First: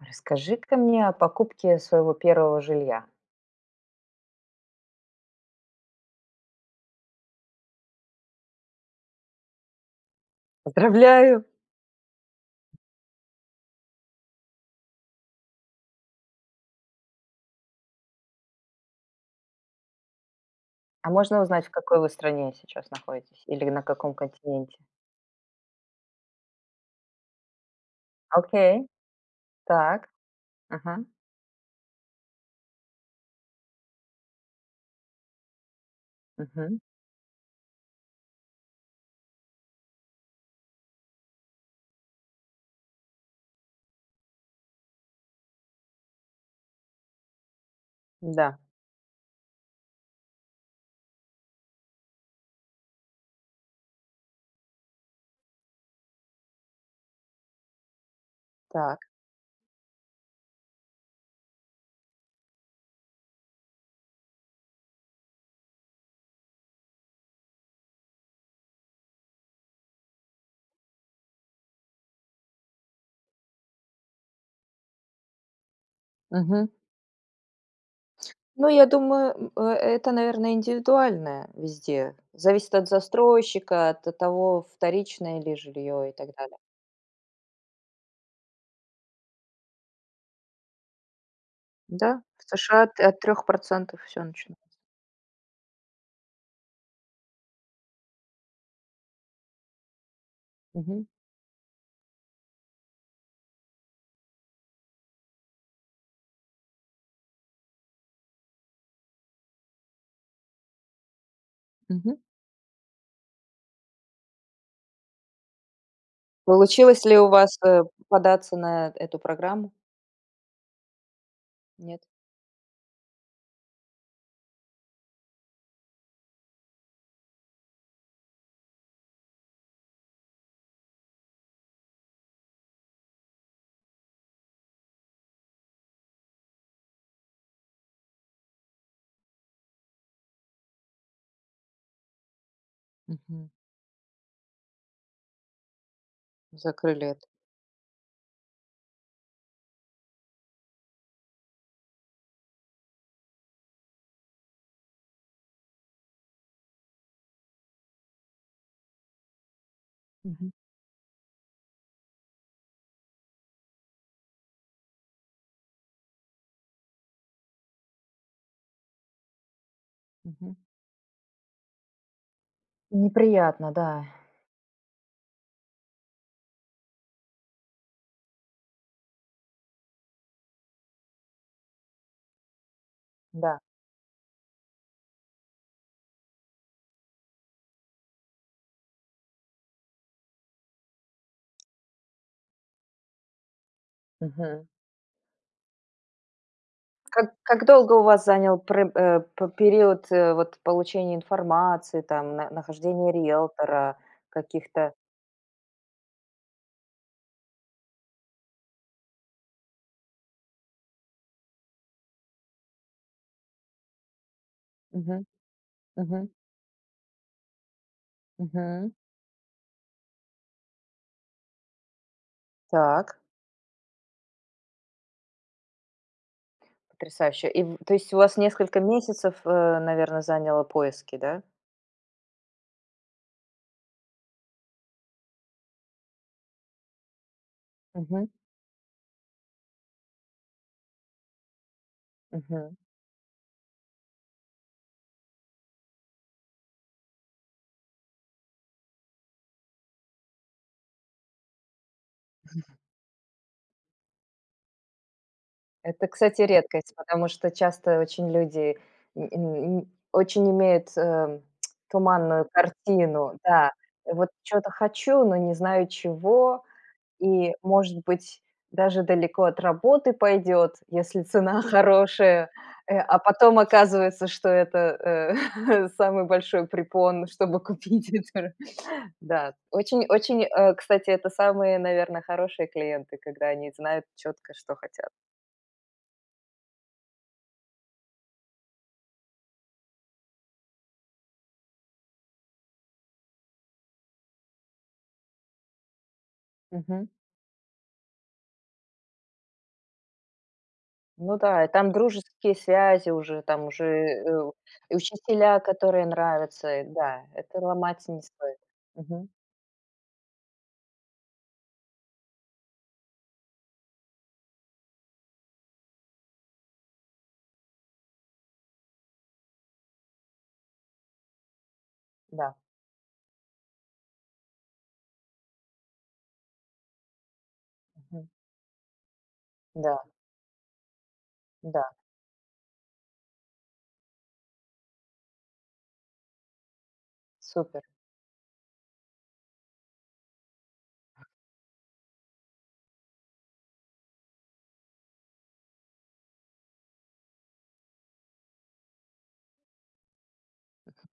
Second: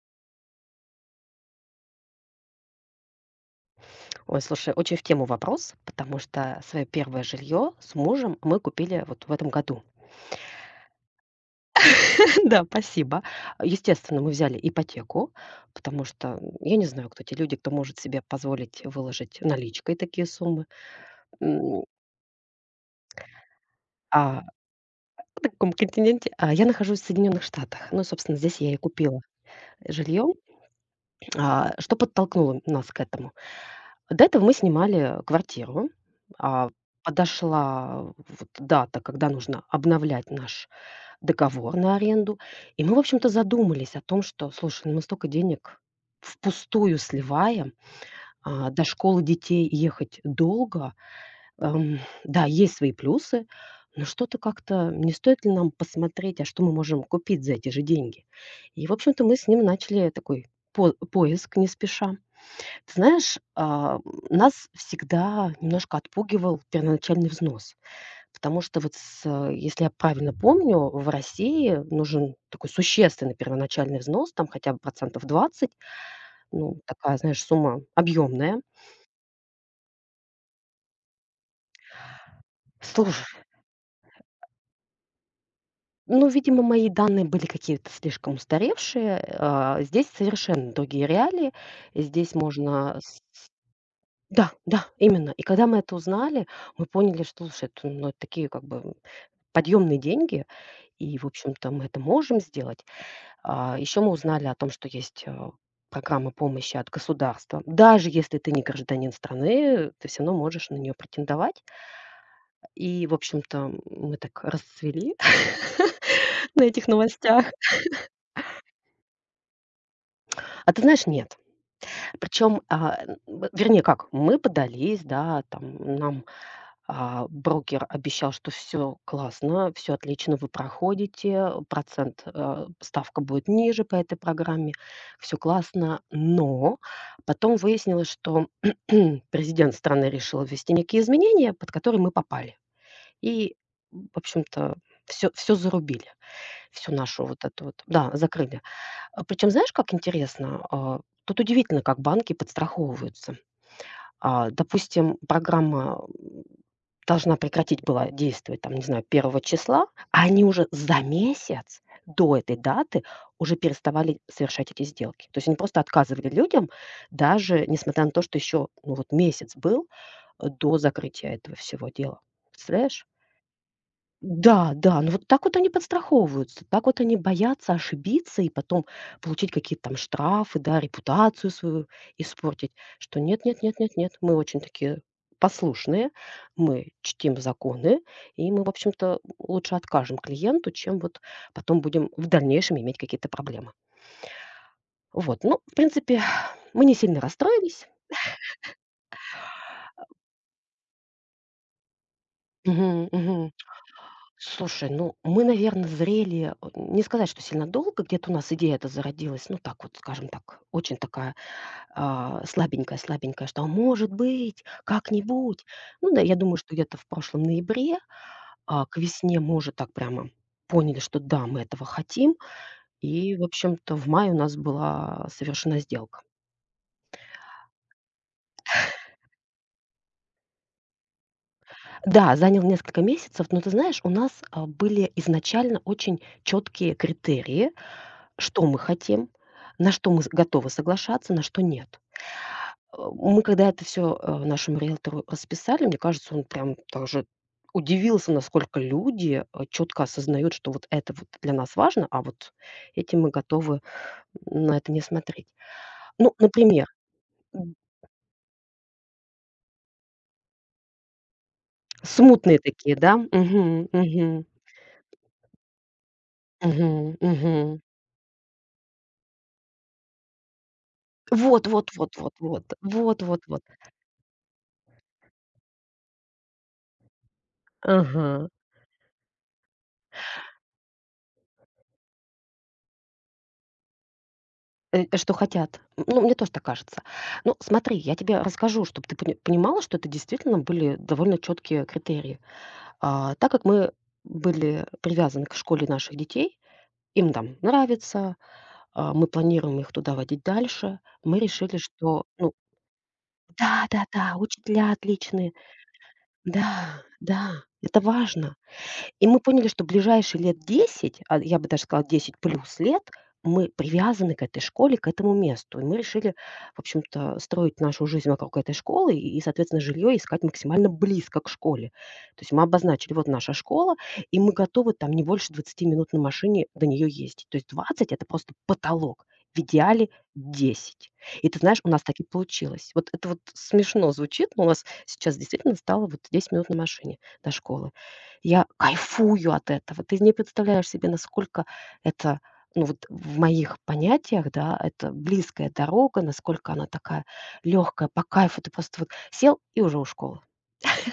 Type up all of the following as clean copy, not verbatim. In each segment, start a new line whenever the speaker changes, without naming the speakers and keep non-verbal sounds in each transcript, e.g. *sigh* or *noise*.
Расскажи-ка мне о покупке своего первого жилья.
Ой, слушай, очень в тему вопрос, потому что свое первое жилье с мужем мы купили вот в этом году.
Поздравляю!
*laughs* Да, спасибо. Естественно, мы взяли ипотеку, потому что я не знаю, кто те люди, кто может себе позволить выложить наличкой такие суммы.
А можно узнать, в
М,
какой вы стране сейчас находитесь или на каком
А
континенте?
на каком континенте? Я нахожусь в Соединенных Штатах. Ну, собственно, здесь я и
Окей,
купила
так,
жилье.
ага,
Что подтолкнуло нас к этому? До этого мы снимали квартиру, а,
мгм,
подошла вот дата, когда нужно обновлять наш договор на аренду. И мы, в общем-то, задумались о том, что, слушай, ну мы столько денег впустую сливаем,
да,
до школы детей ехать долго. Да, есть свои плюсы, но что-то как-то не стоит ли нам посмотреть, а что мы можем купить за эти же деньги? И, в
так,
общем-то, мы с ним начали такой поиск не спеша. Ты знаешь, нас всегда немножко отпугивал первоначальный взнос. Потому что вот если я правильно помню, в России нужен такой существенный первоначальный взнос, там хотя бы 20%.
мгм.
Ну, такая, знаешь, сумма объемная.
Ну, я думаю, это, наверное, индивидуальное везде. Зависит от
Слушай,
застройщика, от того, вторичное ли жилье и
ну,
так далее.
видимо, мои данные были какие-то слишком устаревшие. Здесь совершенно другие реалии.
Да,
Здесь
в США
можно
от
с
трех
с
процентов все
да,
начинается.
да, именно. И когда мы это узнали, мы поняли, что, слушай, это, ну, это такие как бы подъемные деньги,
Мгм,
и, в общем-то, мы это можем сделать. Еще мы узнали о том, что есть, программы помощи от государства. Даже если ты не гражданин страны, ты все равно можешь на нее претендовать.
мгм.
И, в общем-то, мы так расцвели *laughs* на этих
Получилось ли у
новостях.
вас податься на эту программу?
А ты знаешь, нет.
Нет?
Причем, вернее как, мы подались, да, там нам брокер обещал, что все классно, все отлично, вы проходите, процент, ставка будет ниже по этой программе, все классно. Но потом выяснилось, что *clears throat* президент страны решил ввести некие изменения, под которые мы попали.
Мгм.
И, в общем-то, все, все зарубили, всю
Закрыли это.
нашу вот эту вот, да, закрыли. Причем знаешь, как интересно? Тут удивительно, как банки подстраховываются. Допустим, программа, должна прекратить была действовать, там, не знаю, первого числа, а они
Мгм,
уже за месяц до этой даты уже переставали совершать эти сделки. То есть они просто отказывали людям, даже несмотря на то, что еще, ну, вот месяц был,
мгм.
до закрытия этого всего дела. Представляешь?
Неприятно, да,
Да, да, ну вот так вот они подстраховываются, так вот они боятся ошибиться и потом получить какие-то там штрафы, да, репутацию свою испортить, что нет,
да.
нет, нет, нет, нет, мы очень такие послушные, мы чтим законы, и мы, в общем-то, лучше откажем клиенту, чем вот потом будем в дальнейшем иметь какие-то проблемы.
Мгм.
Вот, ну, в принципе, *sighs* мы не сильно
Как
расстроились.
долго у вас занял пре э, п период, вот получения информации, там, на
Мгм,
нахождения
мгм.
риэлтора,
Слушай,
каких-то.
ну мы, наверное, зрели, не сказать, что сильно долго, где-то у нас идея эта зародилась, ну так вот, скажем так, очень такая, слабенькая-слабенькая, что, а может быть,
Мгм,
как-нибудь. Ну да,
мгм,
я думаю, что где-то в прошлом ноябре,
мгм.
к весне мы уже так прямо поняли, что да, мы этого хотим.
Так.
И, в общем-то, в мае у нас была совершена сделка.
Потрясающе. И в то есть у вас несколько месяцев, наверное, заняло поиски, да?
Да, занял несколько месяцев, но ты знаешь, у нас, были изначально очень четкие критерии.
Мгм,
Что мы хотим, на что мы с готовы соглашаться, на что нет.
мгм.
Мы когда это все нашему риэлтору расписали, мне кажется, он прям тоже удивился, насколько люди, четко осознают, что вот это вот для нас важно, а вот этим мы готовы на это не смотреть.
Это,
Ну,
кстати,
например,
редкость, потому что
м,
часто очень люди н н очень имеют, туманную
смутные такие, да?
картину. Да,
Мгм,
вот
мгм,
что то хочу, но не знаю чего.
мгм,
И,
мгм.
может быть, даже далеко от работы пойдет, если цена *laughs*
Вот вот вот вот
хорошая,
вот,
а
вот вот
потом
вот.
оказывается, что это, э, *laughs* самый большой препон, чтобы купить
Ага.
это. Да, очень очень, кстати, это самые, наверное, хорошие клиенты, когда они знают четко, что хотят.
Что хотят. Ну, мне тоже так кажется. Ну, смотри, я тебе расскажу, чтобы ты понимала, что это действительно были довольно четкие критерии. Так как мы были привязаны к школе наших детей,
Мгм.
им там нравится, мы планируем их туда водить дальше,
Ну
мы
да, и
решили,
там
что, ну
дружеские связи уже, там уже,
да-да-да, учителя
и
отличные,
учителя, которые нравятся, и
да,
да,
да,
это
это
ломать не
важно.
стоит.
И
Мгм.
мы поняли, что ближайшие лет 10, а я бы даже сказала 10+ лет, мы привязаны к этой школе, к этому месту. И мы решили, в общем-то, строить нашу жизнь вокруг этой школы и, соответственно, жилье искать максимально близко к школе. То есть
Да,
мы обозначили, вот наша школа, и мы готовы там не больше 20 минут на машине до нее ездить. То есть 20
мгм.
это просто потолок. В
Да,
идеале 10. И ты знаешь,
да,
у нас так и получилось. Вот это вот смешно звучит, но у нас сейчас действительно стало вот 10 минут на машине до
супер.
школы. Я кайфую от этого. Ты не представляешь себе, насколько это, ну вот в моих понятиях, да, это близкая дорога, насколько она такая легкая, по кайфу. Ты просто вот сел и уже у школы.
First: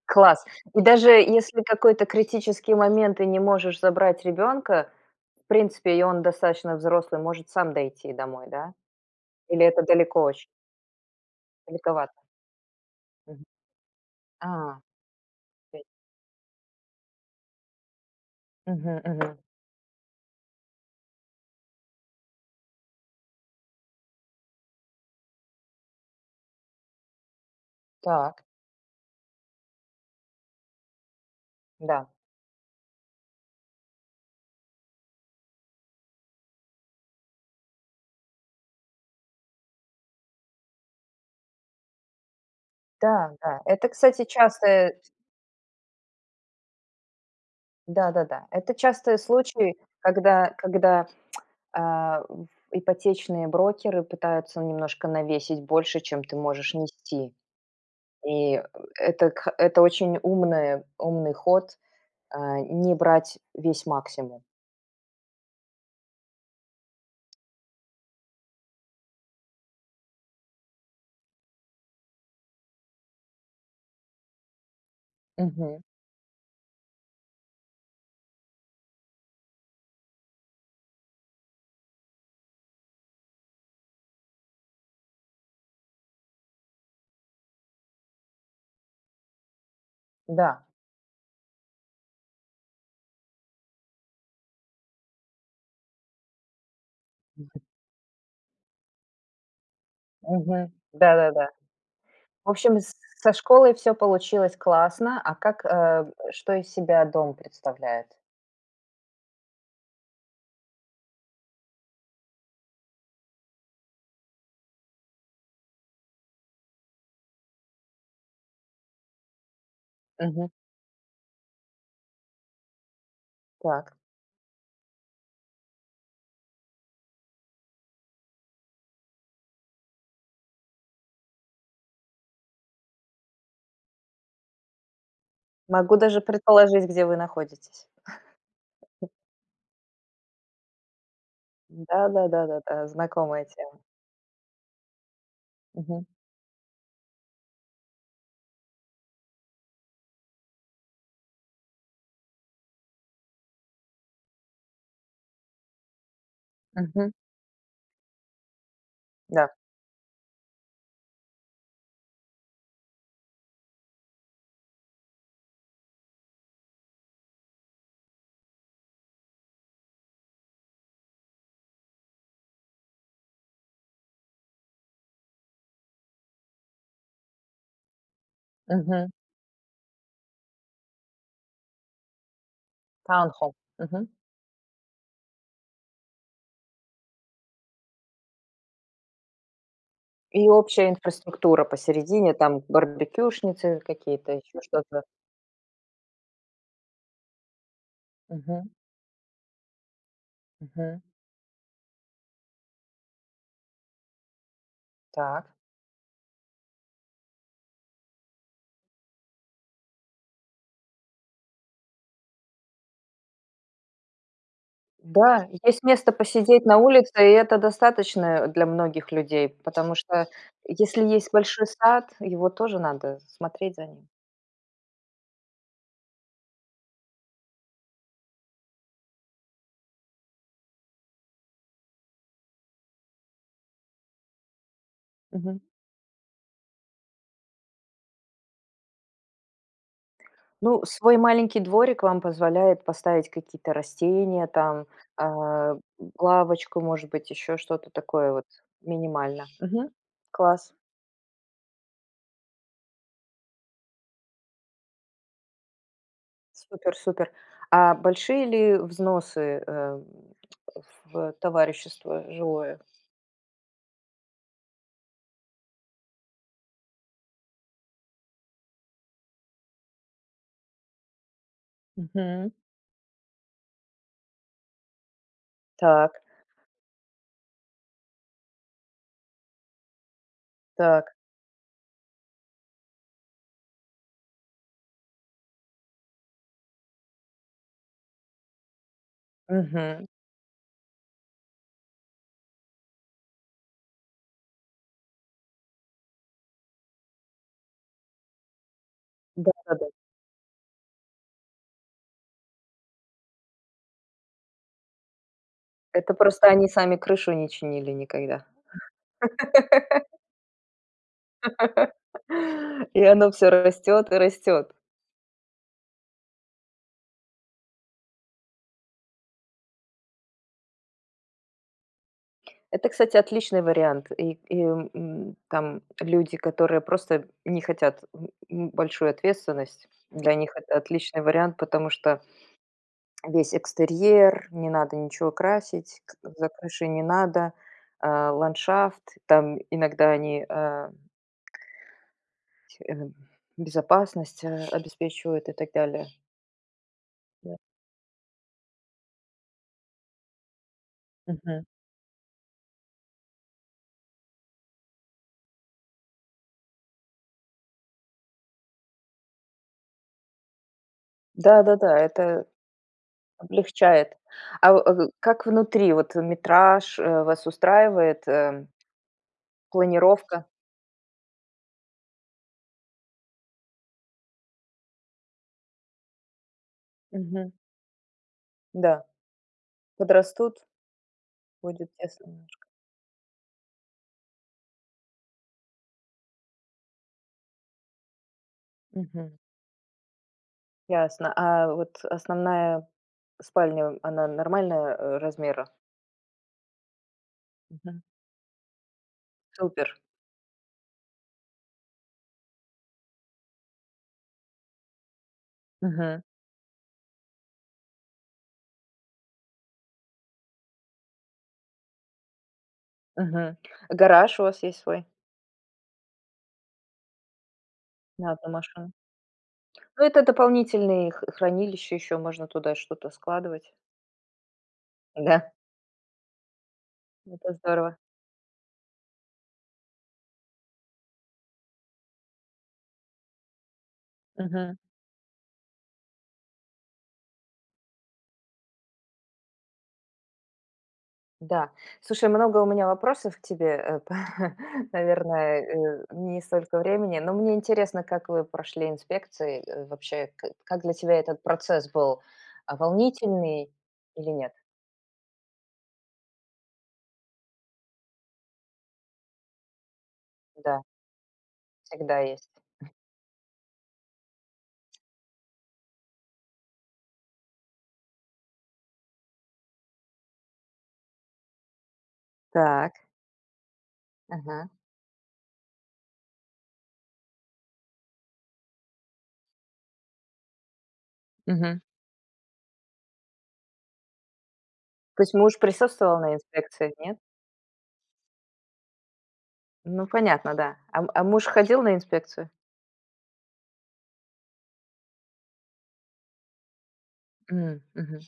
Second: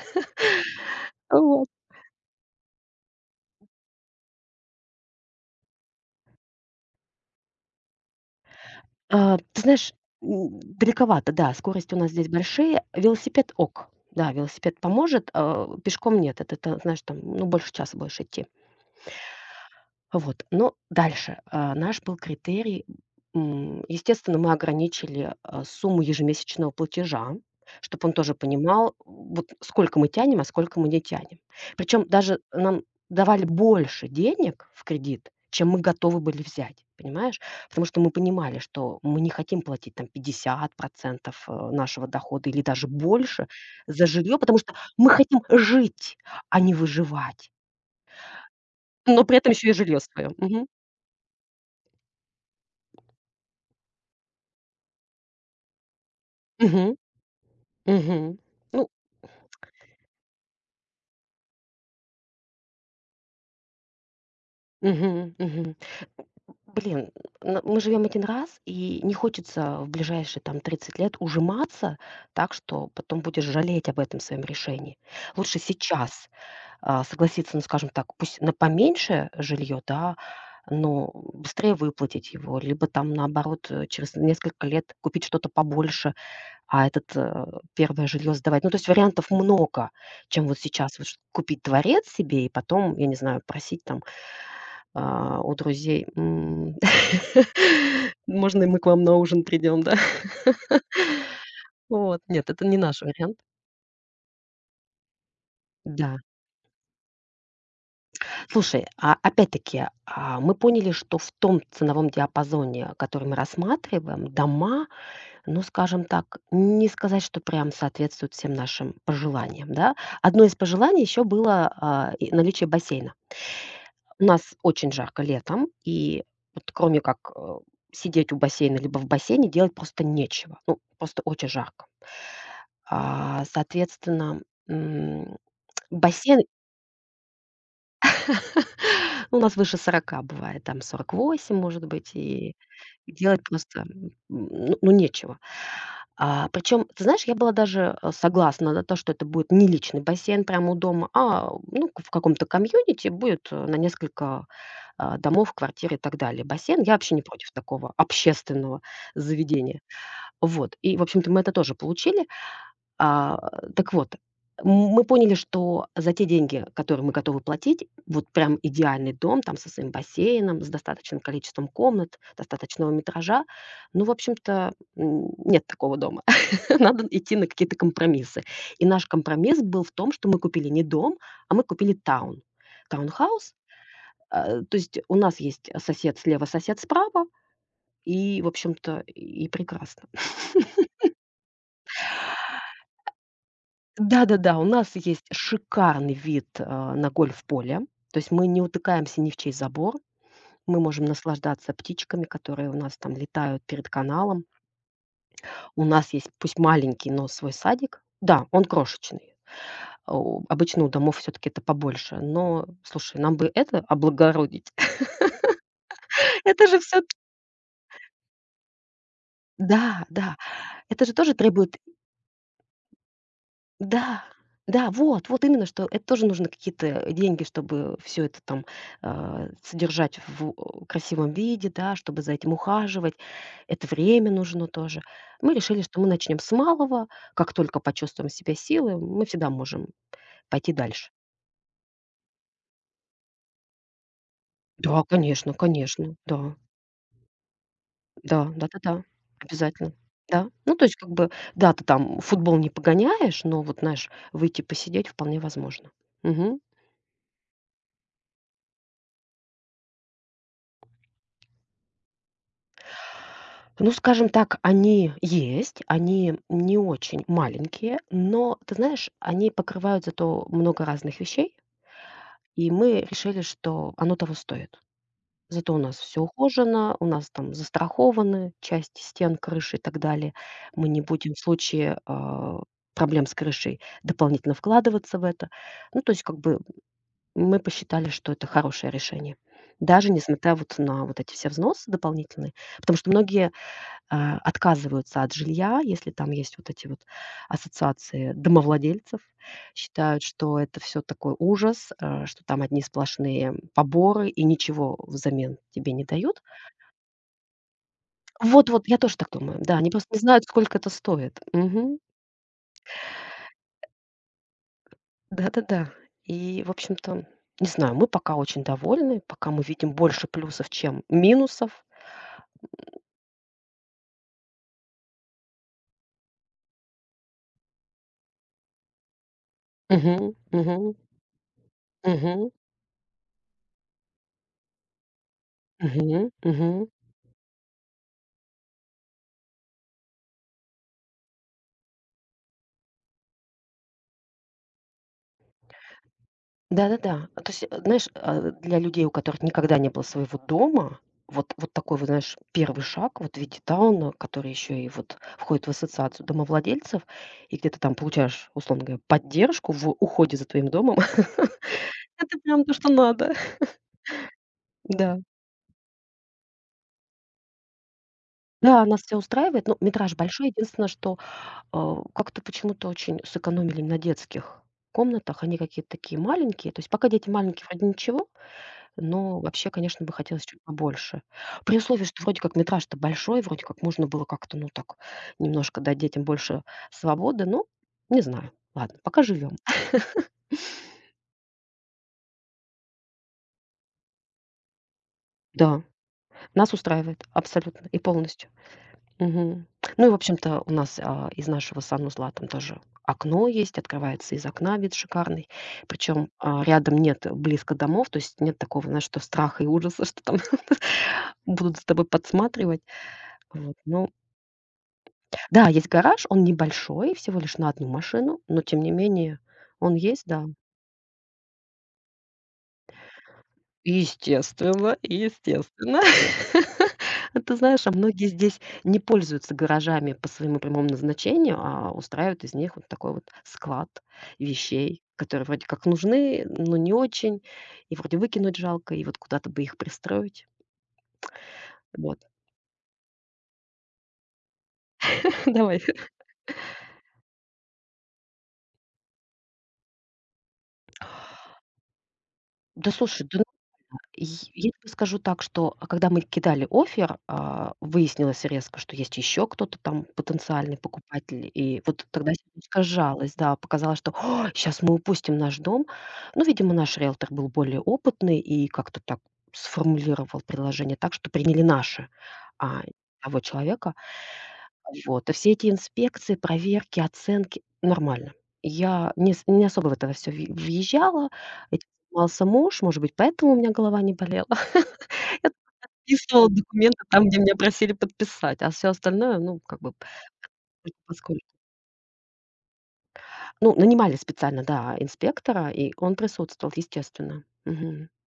Класс. И даже если
Вот.
какой-то критический момент ты не можешь забрать ребенка, в принципе, и он достаточно взрослый, может сам дойти домой, да?
Ты
Или это
знаешь,
далеко очень,
далековато, да, скорости у нас
далековато?
здесь большие.
Мгм.
Велосипед ок. Да, велосипед
А,
поможет,
окей.
пешком нет. Это, ты знаешь, там, ну, больше часа будешь идти.
Мгм, мгм.
Вот, но дальше, наш был критерий, естественно, мы ограничили, сумму ежемесячного платежа, чтобы он тоже
Так,
понимал, вот сколько мы тянем, а сколько мы не тянем. Причем
да.
даже нам давали больше денег в кредит, чем мы готовы были взять, понимаешь? Потому что мы понимали, что мы не хотим платить там 50 нашего дохода или даже
Да,
больше
да. Это,
за
кстати,
жилье, потому что
частая.
мы хотим жить, а не выживать,
Да-да-да. Это частый
но при этом еще и
случай,
жилье свое.
когда
Мгм.
когда, в ипотечные брокеры пытаются немножко навесить больше, чем ты можешь
Мгм.
нести.
Мгм.
И
Ну,
это очень умный умный ход, не брать весь максимум.
мгм, мгм. Блин, н мы живем один раз, и не хочется в ближайшие там 30 лет ужиматься так, что потом будешь жалеть об этом своем решении. Лучше
Мгм.
сейчас, согласиться, ну, скажем так, пусть на поменьше жилье, да, но быстрее выплатить его, либо там, наоборот, через несколько лет купить что-то побольше. А этот, первое жилье сдавать. Ну, то есть вариантов много, чем вот
Да.
сейчас вот ш купить дворец себе и потом, я не знаю, просить там, у друзей, *laughs* можно и мы к вам на ужин придем, да? *laughs*
Мгм. Да-да-да.
Вот. Нет,
В
это не
общем, с
наш
со
вариант.
школой все получилось классно. А
Да.
что из себя дом представляет?
Слушай, а опять-таки, мы поняли, что в том ценовом диапазоне, который мы рассматриваем, дома, ну, скажем так, не сказать, что прям соответствует всем нашим пожеланиям, да. Одно
Мгм.
из пожеланий еще было, и наличие бассейна.
Так.
У нас очень жарко летом, и вот кроме как, сидеть у бассейна либо в бассейне, делать просто нечего. Ну, просто очень жарко. Соответственно, м,
Могу даже
бассейн,
предположить, где вы находитесь.
*laughs* ну, у нас выше 40 бывает, там 48, может быть, и
Да-да-да-да-да,
делать
знакомая тема.
просто, ну ну, нечего.
Мгм,
Причем, ты знаешь, я была даже, согласна на то, что это будет не личный бассейн прямо у дома, а, ну, в каком-то комьюнити будет, на несколько, домов, квартир и так далее бассейн. Я
мгм,
вообще не против такого общественного
да,
заведения. Вот. И, в общем-то, мы это тоже получили. А, так вот, мы поняли, что за те деньги, которые мы готовы платить, вот прям идеальный дом там со своим бассейном, с достаточным количеством комнат, достаточного метража, ну, в общем-то, нет такого дома. *laughs* Надо идти на какие-то компромиссы. И наш
мгм,
компромисс был в том, что мы купили не дом, а мы купили таун.
таунхолл,
Таунхаус,
мгм.
то есть у нас есть сосед слева, сосед справа, и, в общем-то, и прекрасно.
И общая инфраструктура посередине, там барбекюшницы какие-то,
Да-да-да,
еще
у нас
что-то.
есть шикарный вид, на гольф-поле. То есть мы не
Мгм,
утыкаемся ни в чей забор. Мы
мгм.
можем наслаждаться птичками, которые у нас там летают перед каналом.
Так.
У нас есть, пусть маленький, но свой садик. Да, он крошечный. О, обычно у домов все таки это побольше. Но, слушай, нам бы это облагородить.
Да, есть место
*laughs*
посидеть
Это
на
же все.
улице, и это достаточно для многих людей, потому
Да,
что
да.
если
Это же
есть
тоже
большой
требует
сад, его тоже надо смотреть за ним.
да, да, вот, вот именно, что это тоже нужно какие-то деньги, чтобы все это там, содержать в о красивом виде, да, чтобы за этим ухаживать. Это время нужно тоже. Мы
Мгм.
решили, что мы начнем с малого. Как только почувствуем себя себе силы, мы всегда можем пойти
Ну,
дальше.
свой маленький дворик вам позволяет поставить какие-то растения, там,
Да, конечно,
а,
конечно, да,
лавочку, может быть, еще что-то такое вот
да, да-да-да,
минимально. Мгм.
обязательно. Да.
Класс.
Ну, то есть, как бы, да, ты там футбол не погоняешь, но вот, знаешь, выйти посидеть вполне возможно. Мгм.
Супер, супер. А большие ли взносы, в товарищество жилое?
Ну, скажем так, они есть, они не очень маленькие, но, ты знаешь, они покрывают зато много разных вещей,
Мгм.
и мы решили, что оно того стоит. Зато у нас все
Так,
ухожено, у нас там застрахованы часть стен, крыши и так далее. Мы не
так.
будем в случае проблем с крышей дополнительно вкладываться в это. Ну, то есть, как бы мы посчитали, что это хорошее решение.
Мгм.
Даже несмотря вот на вот эти все взносы дополнительные. Потому что многие, отказываются от жилья, если там есть вот эти вот ассоциации домовладельцев.
Да-да-да.
Считают, что это все такой ужас, что там одни сплошные поборы и ничего взамен тебе не
Это
дают.
просто они сами крышу не чинили никогда.
Вот-вот, я тоже так думаю. Да, они
*laughs*
просто не знают, сколько это стоит. Мгм.
И оно все растет и растет.
Да-да-да. И, в общем-то, не знаю, мы пока очень довольны, пока мы видим больше плюсов, чем минусов.
Это, кстати, отличный вариант. И там люди, которые просто не хотят большую ответственность,
Мгм,
для них это
мгм,
отличный вариант, потому что
мгм,
весь экстерьер, не надо ничего красить,
мгм,
за крышей
мгм.
не надо, ландшафт, там иногда они э, безопасность обеспечивают и так далее.
Да-да-да. То
Да.
есть, знаешь, для людей, у которых никогда не было своего дома, вот
Мгм.
вот такой вот, знаешь, первый шаг вот в виде тауна, который еще и вот входит в ассоциацию домовладельцев, и где ты там получаешь, условно говоря, поддержку в уходе за твоим домом.
Да-да-да,
*laughs* Это
это
прям то, что надо.
облегчает. А
Да.
как внутри, вот метраж вас устраивает,
Да, нас все устраивает, но метраж
планировка?
большой. Единственное, что, как-то почему-то очень сэкономили на детских комнатах. Они какие-то такие маленькие. То есть пока дети
Мгм.
маленькие, вроде ничего.
Да,
Но вообще, конечно, бы хотелось
подрастут,
чуть побольше. При
будет
условии, что
тесно
вроде как
немножко.
метраж-то большой, вроде как можно было как-то, ну, так немножко дать детям больше свободы. Но не знаю. Ладно, пока
Мгм.
живем.
Ясно. А вот основная спальня, она нормальная, размера?
Да, нас устраивает абсолютно и
Мгм.
полностью. Мгм.
Супер.
Ну и, в общем-то, у нас, из нашего санузла там тоже окно есть, открывается из окна вид шикарный.
Мгм.
Причем, рядом нет близко домов, то есть нет такого, знаешь, что страха и ужаса, что там *laughs* будут за тобой подсматривать.
Мгм.
Вот, но
Гараж у вас есть свой
да, есть гараж, он небольшой, всего лишь на одну
на
машину,
1
но тем не
машину?
менее он
Ну, это
есть, да.
дополнительные х хранилища, еще можно туда что-то складывать.
Естественно,
Да,
естественно. *laughs* А
это
ты знаешь, а
здорово.
многие здесь не пользуются гаражами по своему прямому назначению, а устраивают из них вот такой вот склад
Мгм.
вещей, которые вроде как нужны, но не очень, и вроде выкинуть жалко, и вот куда-то бы их пристроить.
Да.
Вот.
Слушай, много у меня вопросов к тебе, э, *laughs* п-
*laughs*
наверное,
Давай.
не столько времени, но мне интересно, как вы прошли инспекции, вообще, как для тебя этот процесс был,
Да слушай, да
волнительный
Й
или нет?
я тебе скажу так, что, когда мы кидали офер, выяснилось резко, что есть еще кто-то там потенциальный
Да,
покупатель. И вот
всегда
тогда
есть.
сердечко сжалось, да. Показалось, что: сейчас мы упустим наш дом". Но, видимо, наш риэлтор был более опытный и как-то так сформулировал предложение так, что приняли наши, а не
Так,
того человека.
ага,
Вот. И все эти инспекции, проверки, оценки — нормально. Я не особо в это все въезжала.
мгм.
Этим занимался муж, может быть, поэтому у меня голова не болела.
То есть
Я
муж присутствовал на
подписывала
инспекции,
документы
нет?
там, где меня просили подписать, а все остальное, ну, как бы,
Ну, понятно, да.
только
А, а
поскольку
муж ходил на инспекцию?
ну, нанимали специально, да, инспектора, и он присутствовал, естественно.
М,
Мгм.
мгм.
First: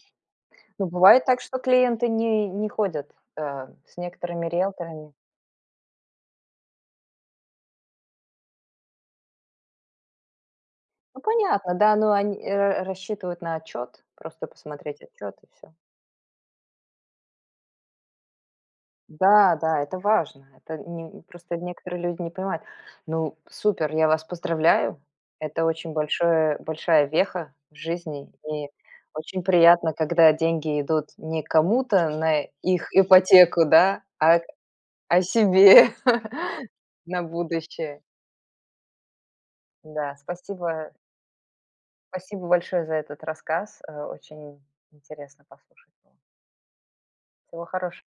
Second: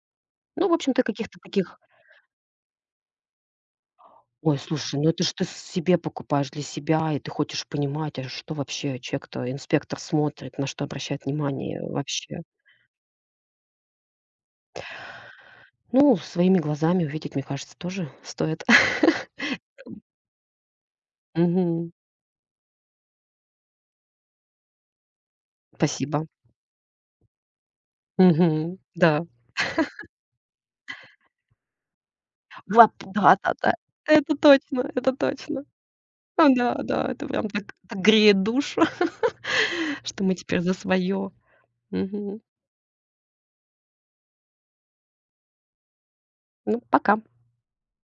Ну, в
Ну,
общем-то,
бывает
каких-то
так, что
таких
клиенты не ходят, с некоторыми
ой, слушай, ну
риэлторами.
это ж ты себе покупаешь, для себя, и ты хочешь понимать, а что вообще человек-то, инспектор смотрит, на что
Ну,
обращает
понятно,
внимание
да, но они,
вообще.
рассчитывают на отчет, просто посмотреть отчет и все.
Ну, своими глазами увидеть, мне кажется, тоже стоит. *laughs*
Да, да, это важно. Это не просто
Мгм.
некоторые люди не понимают. Ну, супер, я вас поздравляю. Это очень
Спасибо.
большое большая веха в жизни, и
Мгм. Да.
очень приятно, когда деньги идут не кому-то на их
Вот,
ипотеку,
да-да-да.
да,
Это
а
точно, это точно.
себе *laughs*
Да, да,
на
это прям так так
будущее.
греет душу, *laughs*
Да,
что мы теперь за свое. Мгм.
спасибо большое за этот рассказ. Очень интересно послушать было.
Ну, пока.
Всего хорошего.